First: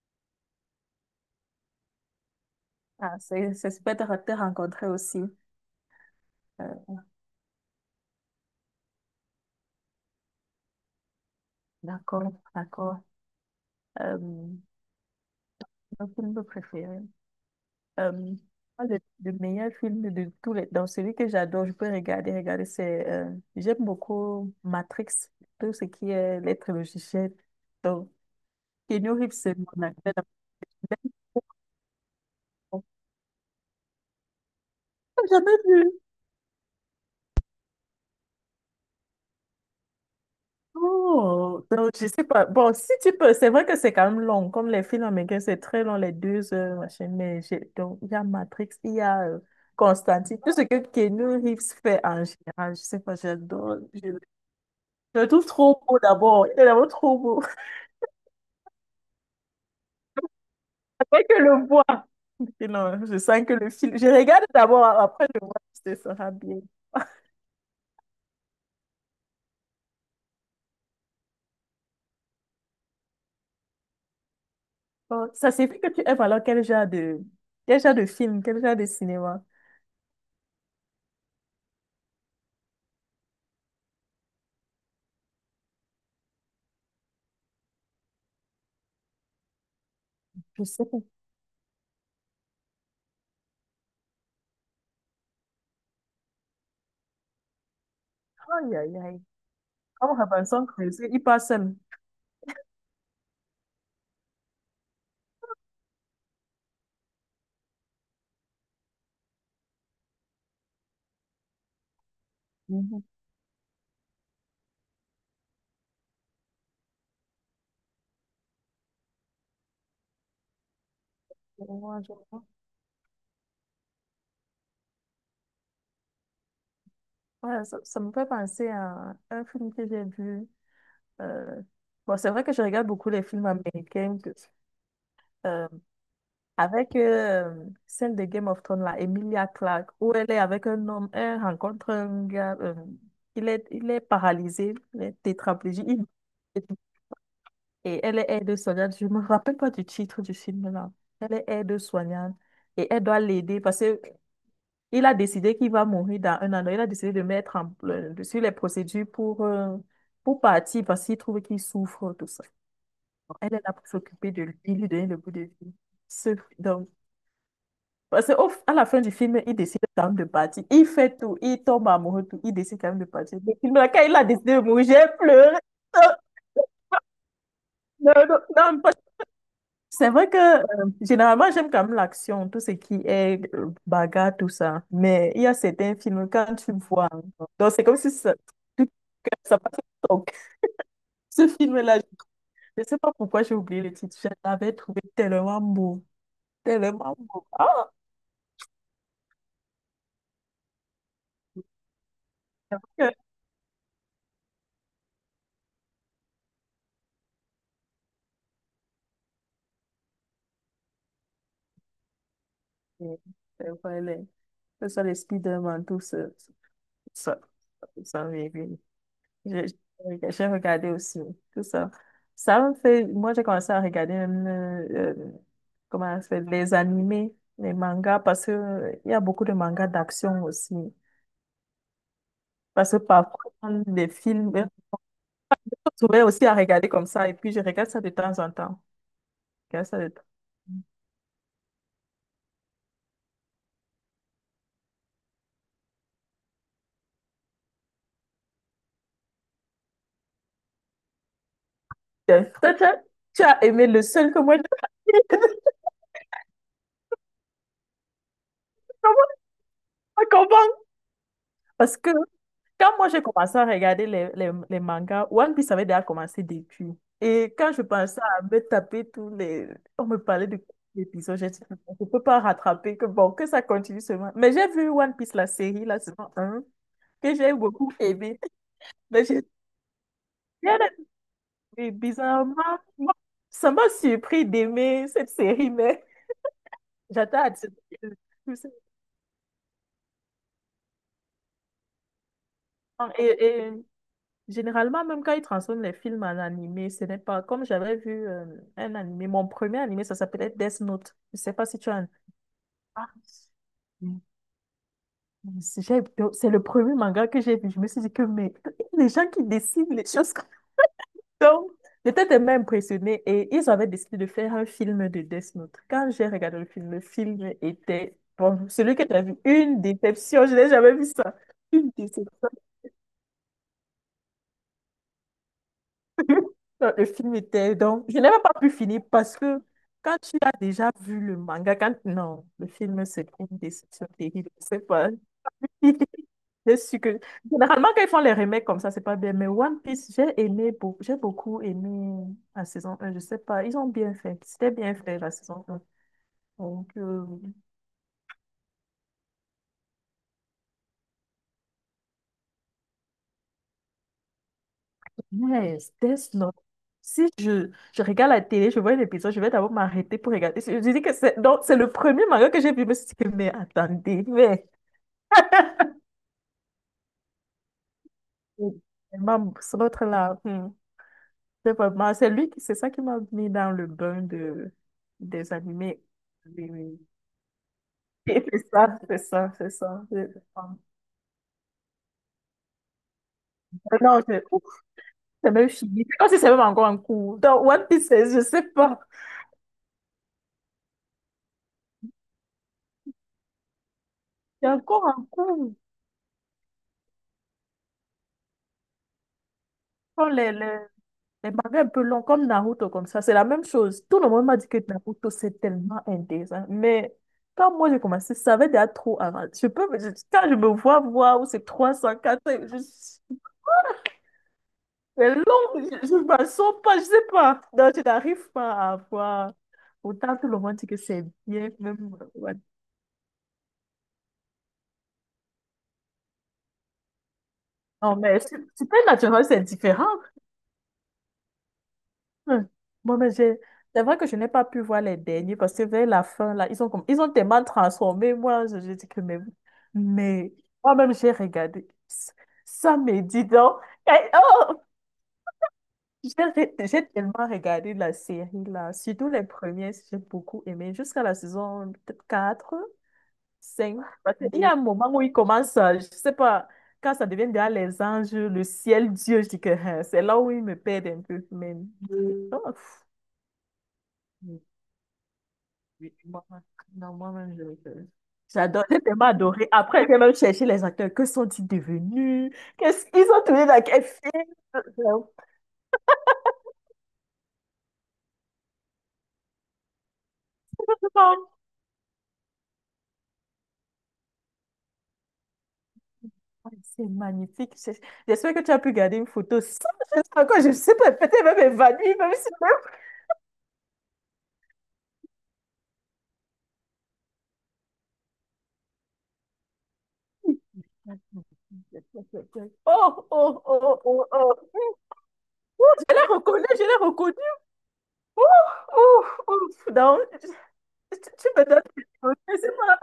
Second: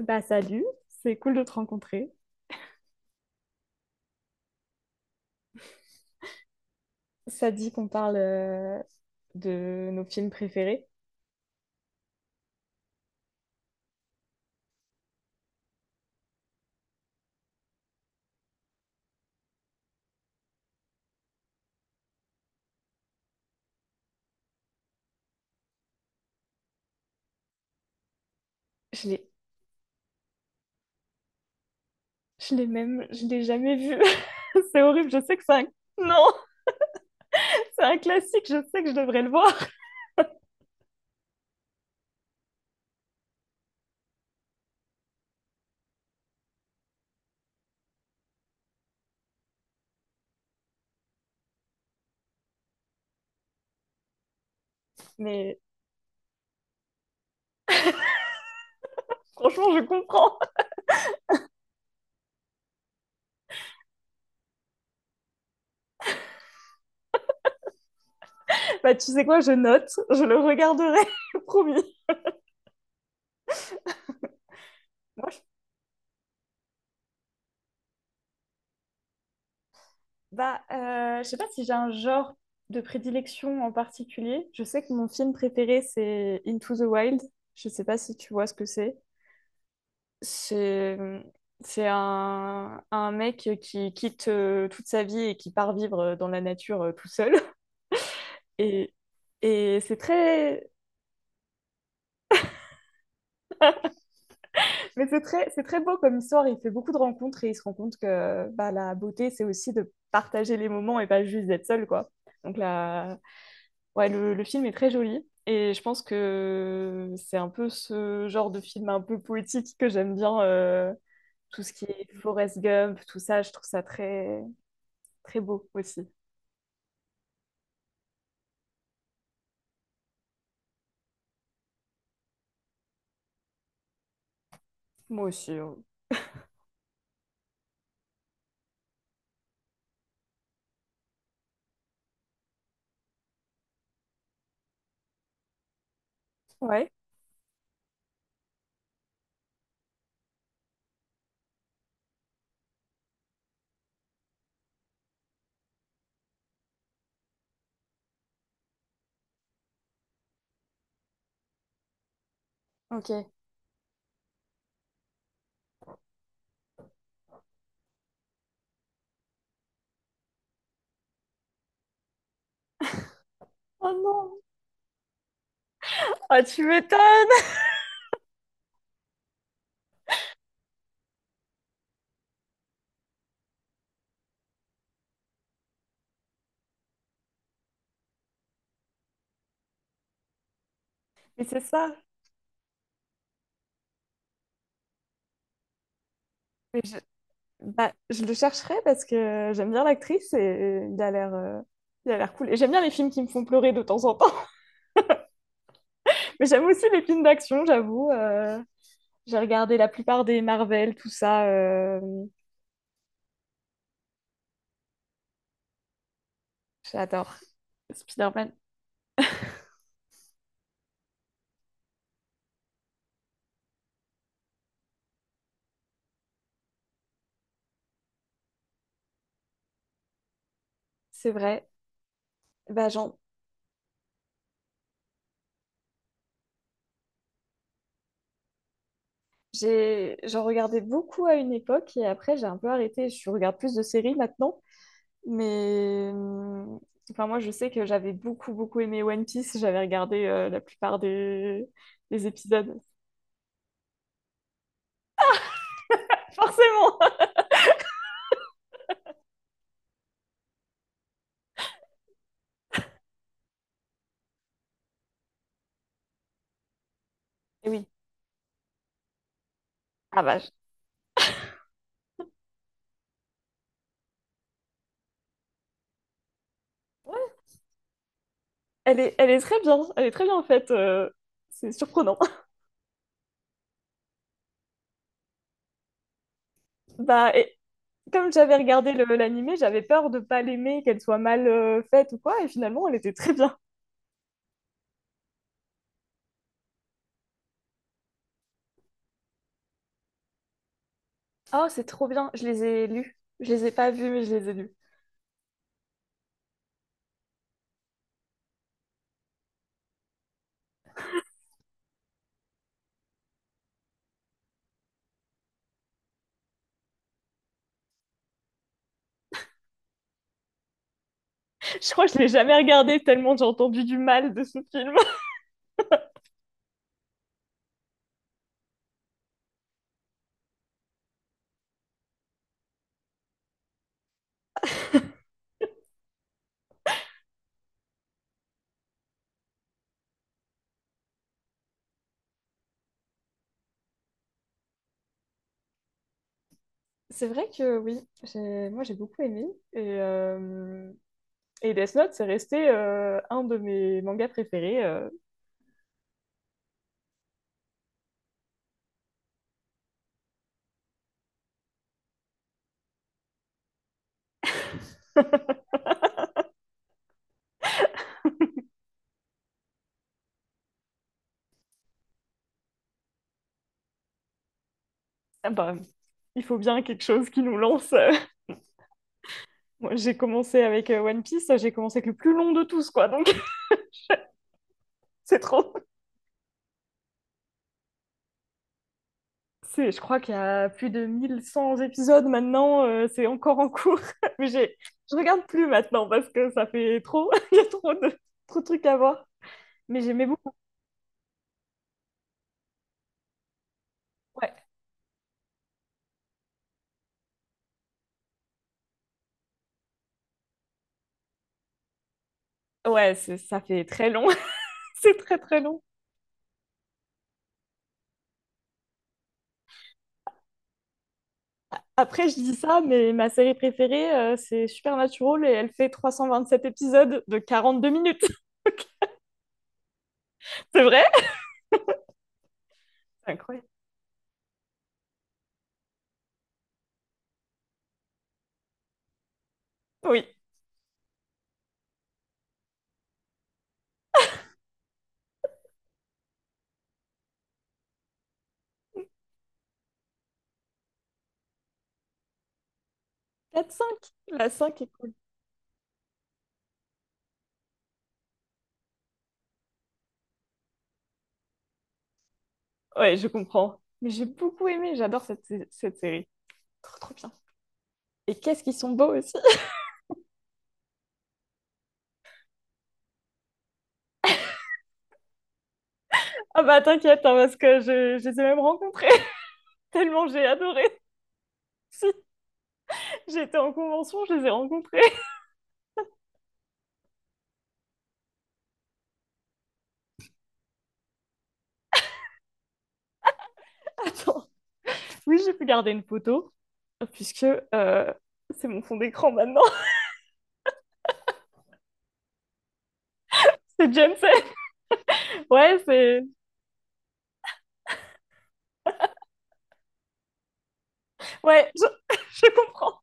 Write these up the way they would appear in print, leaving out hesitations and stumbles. Bah salut, c'est cool de te rencontrer. Ah, c'est super de te rencontrer aussi. Euh, Ça dit qu'on parle de nos films préférés. d'accord, d'accord. Mon film préféré. Euh, Moi, le meilleur film de tous les. Donc, celui que j'adore, je peux regarder, regarder, c'est, j'aime beaucoup Matrix, tout ce qui est les trilogies. Donc, Je Keanu l'ai, Reeves, c'est mon acteur. Je l'ai jamais vu. C'est horrible, je J'ai sais que c'est jamais un... vu. Non, c'est un classique, je sais que je devrais le voir. Oh, donc je sais pas. Bon, si tu peux, c'est vrai que c'est quand même long, comme les films américains, c'est très long, les 2 heures, machin, donc il y a Matrix, il y a Constantine, tout ce que Keanu Reeves fait en général, je sais pas, j'adore, je le trouve Mais trop beau d'abord, il est d'abord trop beau, franchement, je comprends. après que le voir. Et non, je sens que le film, je regarde d'abord, après je vois si ce sera bien. Bah tu sais quoi, je note, je le regarderai, promis. Moi, Bon, je... ça signifie que tu aimes alors quel genre de film, quel genre de cinéma, Bah, je sais pas si j'ai un genre de prédilection en particulier. Je sais que mon film préféré, c'est Into the Wild. Je sais pas si tu vois ce que c'est. je sais c'est pas, mmh, c'est un mec qui quitte toute sa vie et qui part vivre dans la nature tout seul. aïe Et, aïe aïe, et c'est comme Robinson très, Crusoe, il passe seul. mais c'est très beau comme histoire. Il fait beaucoup de rencontres et il se rend compte que bah, la beauté, c'est aussi de partager les moments et pas juste d'être seul, quoi. Donc Mhm. là, ouais, le film est très joli. Et je pense que c'est un peu ce genre de film un peu poétique que j'aime bien. Tout Je ce qui vois, est je vois. Forrest Gump, tout ça, je trouve ça très, très beau aussi. Ouais, ça me fait penser à un film que j'ai vu. euh, Bon, c'est vrai que je regarde beaucoup les films américains Moi aussi, euh, hein. avec celle de Game of Thrones, là, Emilia Clarke, où elle est avec un homme, elle rencontre un gars, il est paralysé, il est tétraplégique, Ouais, et elle est aide-soignante. Je me rappelle pas du titre du film, là. Elle est aide-soignante et elle doit l'aider parce que il a décidé qu'il va mourir dans un an. Il a décidé de mettre sur les procédures pour partir parce qu'il trouve qu'il souffre, tout ça. ok. Elle est là pour s'occuper de lui, lui donner le bout de vie. Ce- donc, parce qu'à la fin du film, il décide quand même de partir. Il fait tout, il tombe amoureux, tout. Il décide quand même de partir. Le film, là, Oh quand il a non! décidé de mourir, j'ai pleuré. Ah, tu m'étonnes! Non, non, non, non, c'est vrai que généralement, j'aime quand même l'action, tout ce qui est bagarre, tout ça. Mais il y a certains films, quand tu vois, hein, donc c'est comme si ça. Ça passe au TikTok. Mais Ce c'est ça. film-là, je ne sais pas pourquoi j'ai oublié le titre. Je l'avais trouvé tellement beau. Mais je... Tellement beau. Ah, Bah, je le chercherai parce que j'aime bien l'actrice et il a l'air cool. Et j'aime c'est bien les films vrai qui me font pleurer de temps en temps. Mais j'aime aussi les films d'action, j'avoue. J'ai regardé la plupart des Marvel, tout ça. Que- c'est vrai, que ce soit les Spider-Man, tout ça. Tout J'adore. ça, tout ça, oui, Spider-Man, oui. J'ai regardé aussi, tout ça. Ça me fait. Moi, j'ai commencé à regarder même, comment ça s'appelle, les animés, les mangas, parce que il y a beaucoup de mangas d'action aussi. c'est vrai. Bah, Parce que parfois, dans les films, je vais aussi à regarder comme ça et puis je regarde ça de temps en temps. Je regarde ça de temps. j'en regardais beaucoup à une époque et après j'ai un peu arrêté. Je regarde plus de séries maintenant. Mais enfin, moi, je sais que j'avais beaucoup, beaucoup aimé One Piece. J'avais regardé la plupart des Tiens, toi, épisodes. toi, tu as aimé le seul que moi je. Forcément! Comment ça commence? Parce que quand moi j'ai commencé à regarder les mangas, One Piece avait déjà commencé depuis. Et quand je Oui. pensais à me taper tous les. On me Ah bah, parlait de l'épisode, j'ai dit, je ne peux pas rattraper, que bon, que ça continue seulement. Mais j'ai vu One Piece, la série, la saison un ouais. que j'ai beaucoup aimé. elle est, Mais elle est j'ai très bien. Elle est très bien en fait. bien C'est aimé. surprenant. Bizarrement, moi, ça m'a surpris d'aimer cette série, mais Bah, j'attends à et dire- comme j'avais regardé l'animé, j'avais peur de pas l'aimer, qu'elle soit mal faite ou quoi. Et finalement, elle était très Et, bien. et généralement, même quand ils transforment les films en animé, ce n'est pas comme j'avais vu un animé. Mon premier animé, ça s'appelait Death Note. Je ne sais Oh, pas si c'est tu as. trop bien. Je les ai Ah, lus. Je les ai pas vus, mais- mais je les ai lus. mais c'est le premier manga que j'ai vu. Je me suis dit que, mais les gens qui décident les choses. Donc, j'étais tellement impressionnée et ils avaient décidé de faire un film de Death Note. Quand j'ai regardé le film était, bon, celui que tu as vu, une déception. Je n'ai jamais vu ça. Je Une crois que je l'ai déception. jamais regardé tellement j'ai entendu du mal de ce film. Non, le film était, donc, je n'avais pas pu finir parce que quand tu as déjà vu le manga, quand, non, le film, c'est une déception terrible. Je sais pas. Je suis que. Généralement, quand ils font les remakes comme ça, c'est pas bien. Mais One Piece, j'ai aimé, j'ai beaucoup aimé la saison un. Je sais pas, ils ont bien fait. C'était bien fait, la saison un. Donc, C'est vrai que oui, moi j'ai beaucoup aimé. Et, euh, et Death Note, c'est resté un de mes mangas préférés. Yes, Death Note. Si je regarde la télé, je vois un épisode, je vais d'abord m'arrêter pour regarder. Je dis que c'est donc, c'est le premier manga que j'ai vu. Je me suis dit, que, mais attendez, mais. Vraiment, c'est l'autre là, c'est vraiment. C'est lui qui. C'est ça qui m'a mis dans le bain Ah des bah, animés. il faut Oui, bien oui. quelque chose qui nous lance. C'est ça, c'est ça, c'est Moi ça. j'ai C'est commencé ça. avec One Piece, j'ai commencé avec le plus long de tous, quoi. Donc Non, ouf, c'est c'est même trop. fini. Comme si c'est même encore en cours. Dans One Piece, je sais pas. Je crois qu'il y a plus de 1 100 épisodes maintenant, c'est encore en cours. Mais C'est j'ai, encore je en regarde plus cours. maintenant parce que ça fait trop. Il y a trop de trucs à voir. Mais j'aimais Quand beaucoup. les mangas un peu longs, comme Naruto, comme ça, c'est la même chose. Tout le monde Ouais, m'a dit que Naruto, c'est tellement intéressant. Mais quand moi j'ai commencé, ça avait déjà trop avant. Quand je me vois voir où c'est 300, 400, ouais, ça fait très long. C'est c'est très long, très long. je ne m'en sors pas, je sais pas. Donc je n'arrive pas à voir. Autant tout le monde dit que c'est bien, même. Après, je dis Ouais. ça, mais ma série préférée, c'est Supernatural et elle fait 327 épisodes de 42 Non, minutes. mais Supernatural, c'est différent. C'est vrai? Hum. Moi, C'est mais j'ai. incroyable. C'est vrai que je n'ai pas pu voir les derniers parce que vers la fin, là, ils ont tellement transformé. Moi, je dis que mais. Oui. Mais moi-même, j'ai regardé. Ça me dit donc. Eh, oh. J'ai tellement regardé la série, là. Surtout les premiers, j'ai beaucoup aimé. Jusqu'à la saison peut-être 4. Quatre cinq. Cinq. Parce que La il y a un cinq est moment cool. où il commence, je sais pas, quand ça devient derrière les anges, le ciel, Dieu, je dis que hein, c'est là où il me perd un peu. Mais oh, pff, Ouais, je comprends. Mais j'ai oui, beaucoup aimé, j'adore cette oui, série. moi-même, Trop, non, trop bien. moi-même, Et qu'est-ce qu'ils j'adore, sont j'ai beaux tellement aussi. adoré. Après, j'ai même cherché les acteurs. Que sont-ils devenus? Qu'est-ce qu'ils ont tourné dans quel film? Ah bah t'inquiète, hein, parce que je les ai même rencontrés. Tellement j'ai adoré. Vraiment, Si, j'étais en convention, je les ai rencontrés. ouais, c'est magnifique. J'espère que tu as pu garder une photo sans geste encore. Je sais pas, peut-être même évanouie, même si. Attends. Oui, j'ai pu garder une photo, puisque euh, c'est mon fond d'écran maintenant. Oh, oh, oh, C'est oh, Jensen. oh. Ouais, Ouh, je c'est l'ai reconnu, je l'ai reconnu. Oh, oh, oh. Non, tu me Ouais, donnes je, des choses, je c'est comprends. pas.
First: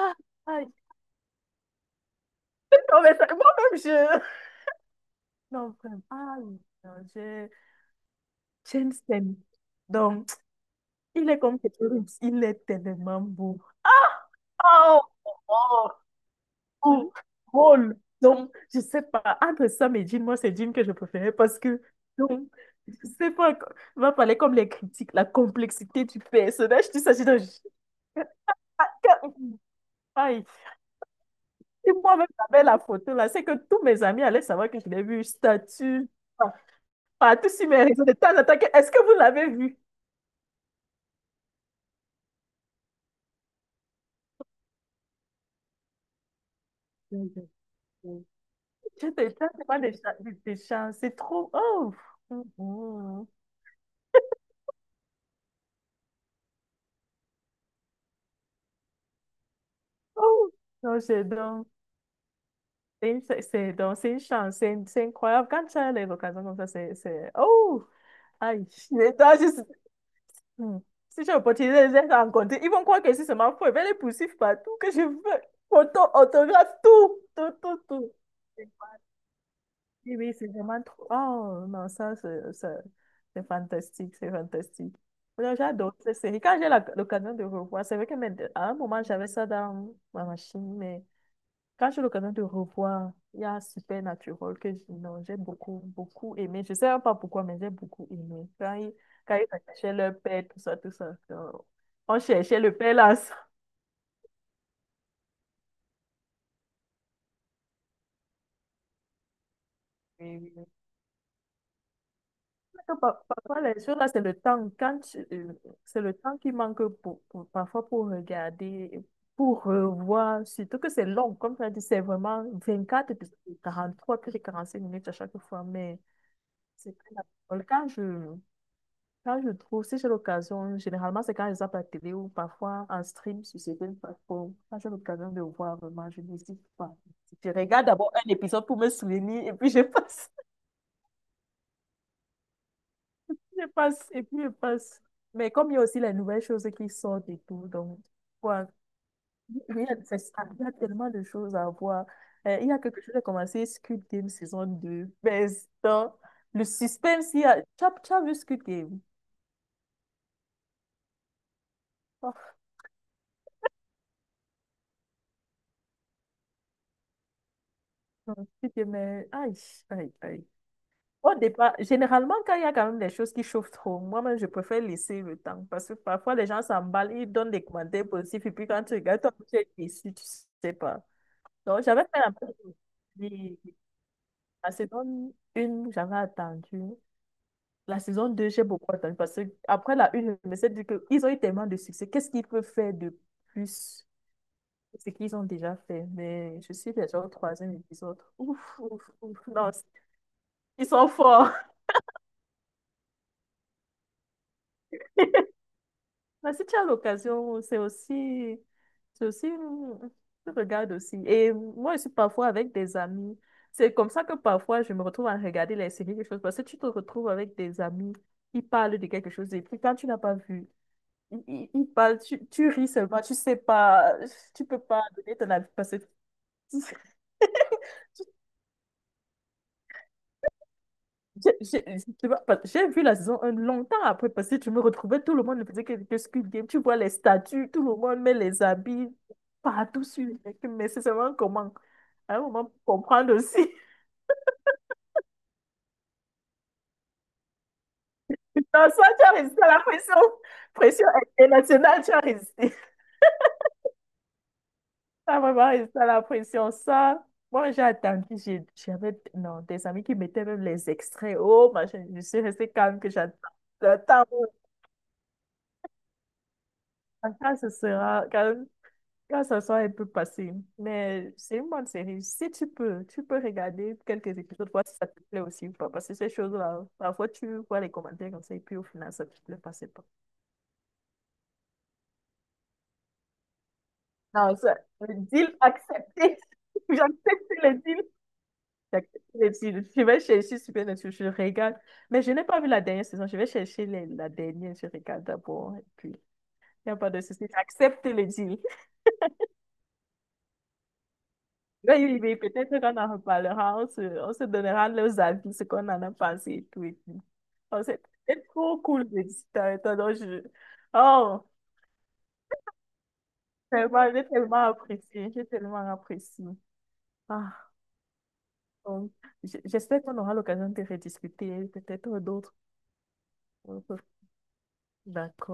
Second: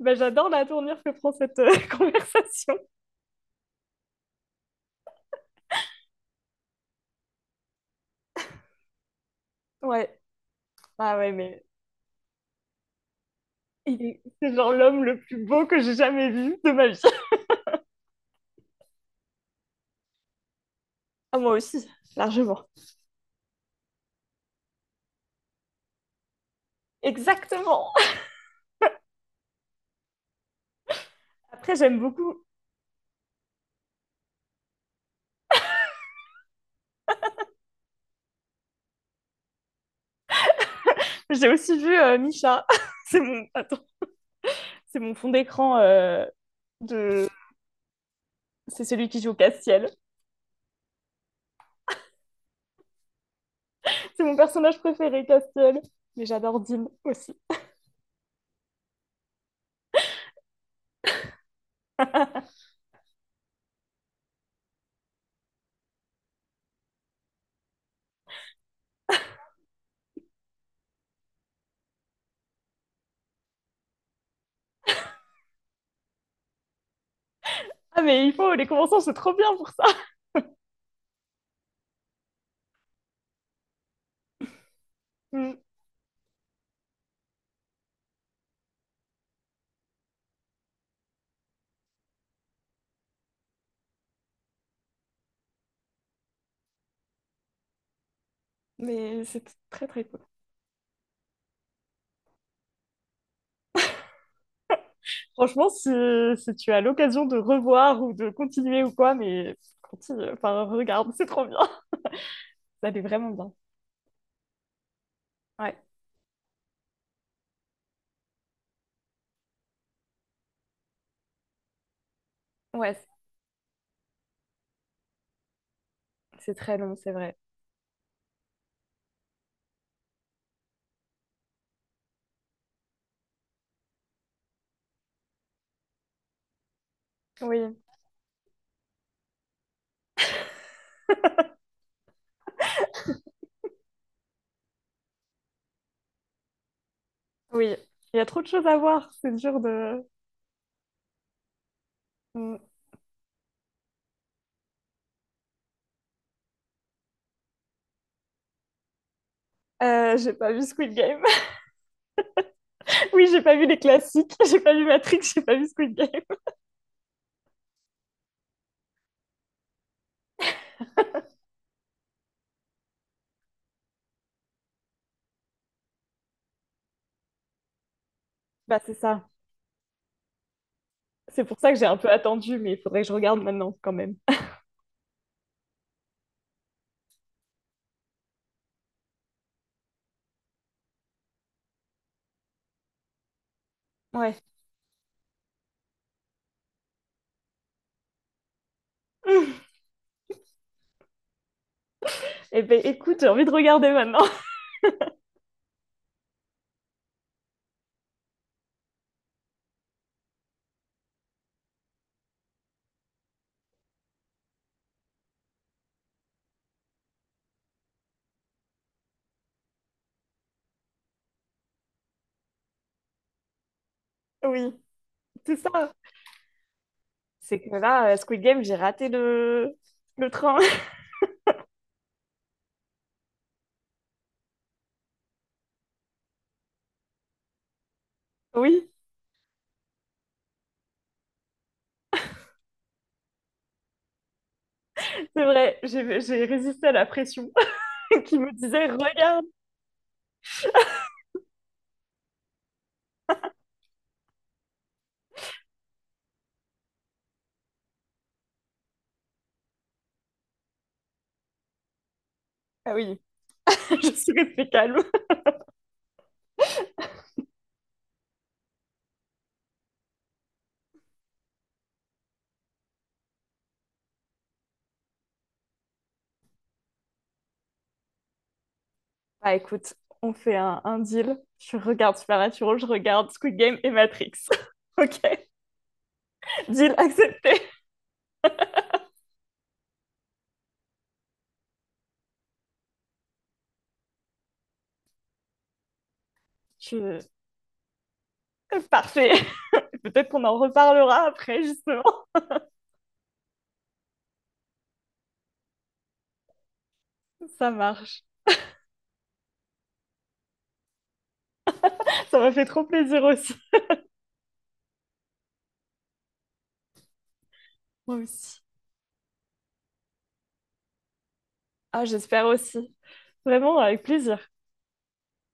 Bah, j'adore la aïe. tournure que prend cette conversation. Non, mais moi-même, je. Non, vraiment, aïe. Non, je. Jensen. Ouais. Donc, Ah il ouais, est comme mais Keterimps, il est tellement beau. C'est genre l'homme Oh, le oh, plus beau que j'ai oh. jamais vu de ma vie. Oh, drôle. Donc, je sais pas, entre Sam et Jean, moi, c'est Jean que je préférais Ah, moi parce que, aussi, donc, largement. je sais pas, on va parler comme les critiques, la complexité du personnage, tout ça, j'ai dit, Exactement. je- aïe. Après, Et j'aime moi-même, beaucoup. j'avais la photo là, c'est que tous mes amis allaient savoir que je l'ai vu, statut, par- partout sur mes réseaux, de temps en temps, que, est-ce que vous l'avez vu? J'ai aussi vu Misha. C'est mon... Attends, c'est mon fond d'écran de... C'est celui qui J'étais joue tellement Castiel. des c'est trop, oh, oh C'est mon personnage préféré, Castiel. Mais j'adore Dean aussi. oh, non, j'adore. C'est une- c'est- donc, c'est une chance, c'est incroyable. Quand tu as les vocations comme ça, c'est. Oh! Aïe! Les gens, juste. Hmm. Si j'ai l'opportunité de les rencontrer, ils vont croire que si c'est ma faux. Ils vont les poursuivre partout, que je veux. Photo, autographe, tout! Tout, tout, Ah, tout. mais il faut, les conventions, c'est trop bien pour ça. Oui, oui, c'est vraiment trop. Oh, non, ça, c'est fantastique, c'est fantastique. Non, Mm. j'adore cette série. Quand j'ai l'occasion de revoir, c'est vrai que mais, à un moment, j'avais ça dans ma machine, mais. Quand j'ai l'occasion de revoir, il y a Supernatural que non, j'ai beaucoup, beaucoup aimé. Je sais même pas pourquoi, mais j'ai beaucoup aimé. Quand ils, Mais quand c'est ils très, attachaient très leur père, tout ça, tout ça. On cherchait le père là. Ça. Franchement, si tu as l'occasion de revoir ou de continuer ou quoi, mais Oui, continue, oui, enfin, oui. regarde, c'est trop bien. Parce Ça allait que vraiment bien. parfois, les choses là, c'est le temps. Ouais, C'est le temps qui manque parfois pour regarder, pour revoir, surtout que c'est long. Comme tu as dit, c'est vraiment ouais, 24 épisodes, trois puis 45 minutes à chaque fois. Mais c'est très c'est long, c'est très vrai. naturel. Quand je trouve, si j'ai l'occasion, généralement c'est quand je zappe la télé ou parfois en stream sur certaines plateformes. Quand j'ai l'occasion de le voir vraiment, je ne dis pas. Je Oui, regarde d'abord un épisode pour me souvenir et puis je passe, je passe, et puis je passe. Mais comme il y a aussi les nouvelles choses qui sortent et tout, oui. donc, Il y a trop de choses quoi, à voir, c'est dur de... c'est ça, il y a tellement de choses à voir. Mm. Il y a quelque chose, j'ai commencé Squid Game saison 2 mais dans le suspense, tu as vu Squid Game? J'ai pas vu Squid Game. Oh, Oui, j'ai pas vu les classiques. J'ai pas vu Matrix, j'ai pas vu Squid Game. non, Squid Game, mais aïe, aïe, aïe. Au départ, généralement, quand il y a quand même des choses qui chauffent trop, moi-même, je préfère laisser le temps parce que parfois, les gens s'emballent, ils donnent des commentaires positifs et puis Bah, quand c'est tu regardes, ça. toi, tu es déçu, tu sais pas. C'est pour ça que Donc, j'ai un j'avais peu fait la même attendu, mais chose. il faudrait que je regarde Et maintenant quand même. la saison 1, j'avais attendu. La saison 2 j'ai beaucoup attendu parce que après la une je me suis dit qu'ils ont eu tellement de succès. Qu'est-ce qu'ils peuvent faire de plus Ouais. que ce qu'ils ont déjà fait? Mais je suis déjà au troisième épisode. Ouf, ouf, ouf. Non, ils sont forts. Eh ben, écoute, j'ai envie de regarder maintenant. Mais si tu as l'occasion, c'est aussi, tu regardes aussi. Et moi, je suis parfois avec des amis. C'est comme ça que parfois, je me retrouve à regarder les séries, quelque chose. Parce que tu te retrouves avec des amis, ils parlent de quelque chose. Et puis, quand tu n'as pas vu, ils parlent, tu ris seulement, tu sais pas, tu Oui, peux pas donner ton c'est avis parce ça. que. C'est que là, Squid Game, j'ai raté le train. J'ai j'ai- Tu vois, j'ai vu la saison un longtemps après parce que tu me retrouvais, tout le monde ne faisait que Squid Game. Tu vois les statues, tout le monde met les Oui, habits partout sur les mecs, mais c'est seulement comment? À un moment, pour comprendre aussi. c'est vrai, j'ai résisté à la pression qui me Non, disait, soit tu as regarde. résisté à la pression, pression internationale, tu as résisté. Ça vraiment résisté à la pression. Ça, moi j'ai attendu, j'avais non, des amis qui mettaient même les extraits. Oh, machin, je suis restée Ah calme que oui, j'attends. Le je temps, suis restée calme. quand ce sera, quand. Là, ce soir, elle peut passer. Mais c'est une bonne série. Si tu peux, tu peux regarder quelques épisodes, voir si ça te plaît aussi ou pas. Parce que ces choses-là, parfois, tu vois les commentaires comme ça, et puis au final, ça te Bah plaît pas, c'est écoute, pas. on fait un deal. Je regarde Supernatural, je regarde Squid Game et Matrix. Non, ça, le Ok, deal accepté. deal J'accepte accepté. le deal. J'accepte les titres. Je vais chercher super Netflix, je regarde. Mais je n'ai pas vu la dernière saison. Je vais chercher la dernière, je regarde d'abord. Et puis, il n'y a pas de Je- souci. J'accepte le deal. Parfait. Peut-être qu'on en reparlera après, Oui, justement. oui, oui, peut-être qu'on en reparlera, on se donnera nos avis, ce qu'on en a pensé et tout. Et tout. Ça Oh, c'est marche. c'est trop cool de discuter avec toi. Donc je. Oh, Ça m'a fait trop plaisir aussi. tellement, j'ai tellement apprécié, j'ai tellement apprécié. Ah, Moi aussi. donc, j'espère qu'on aura l'occasion de rediscuter, Ah, peut-être j'espère d'autres. aussi. Vraiment, avec d'autres- plaisir. D'accord.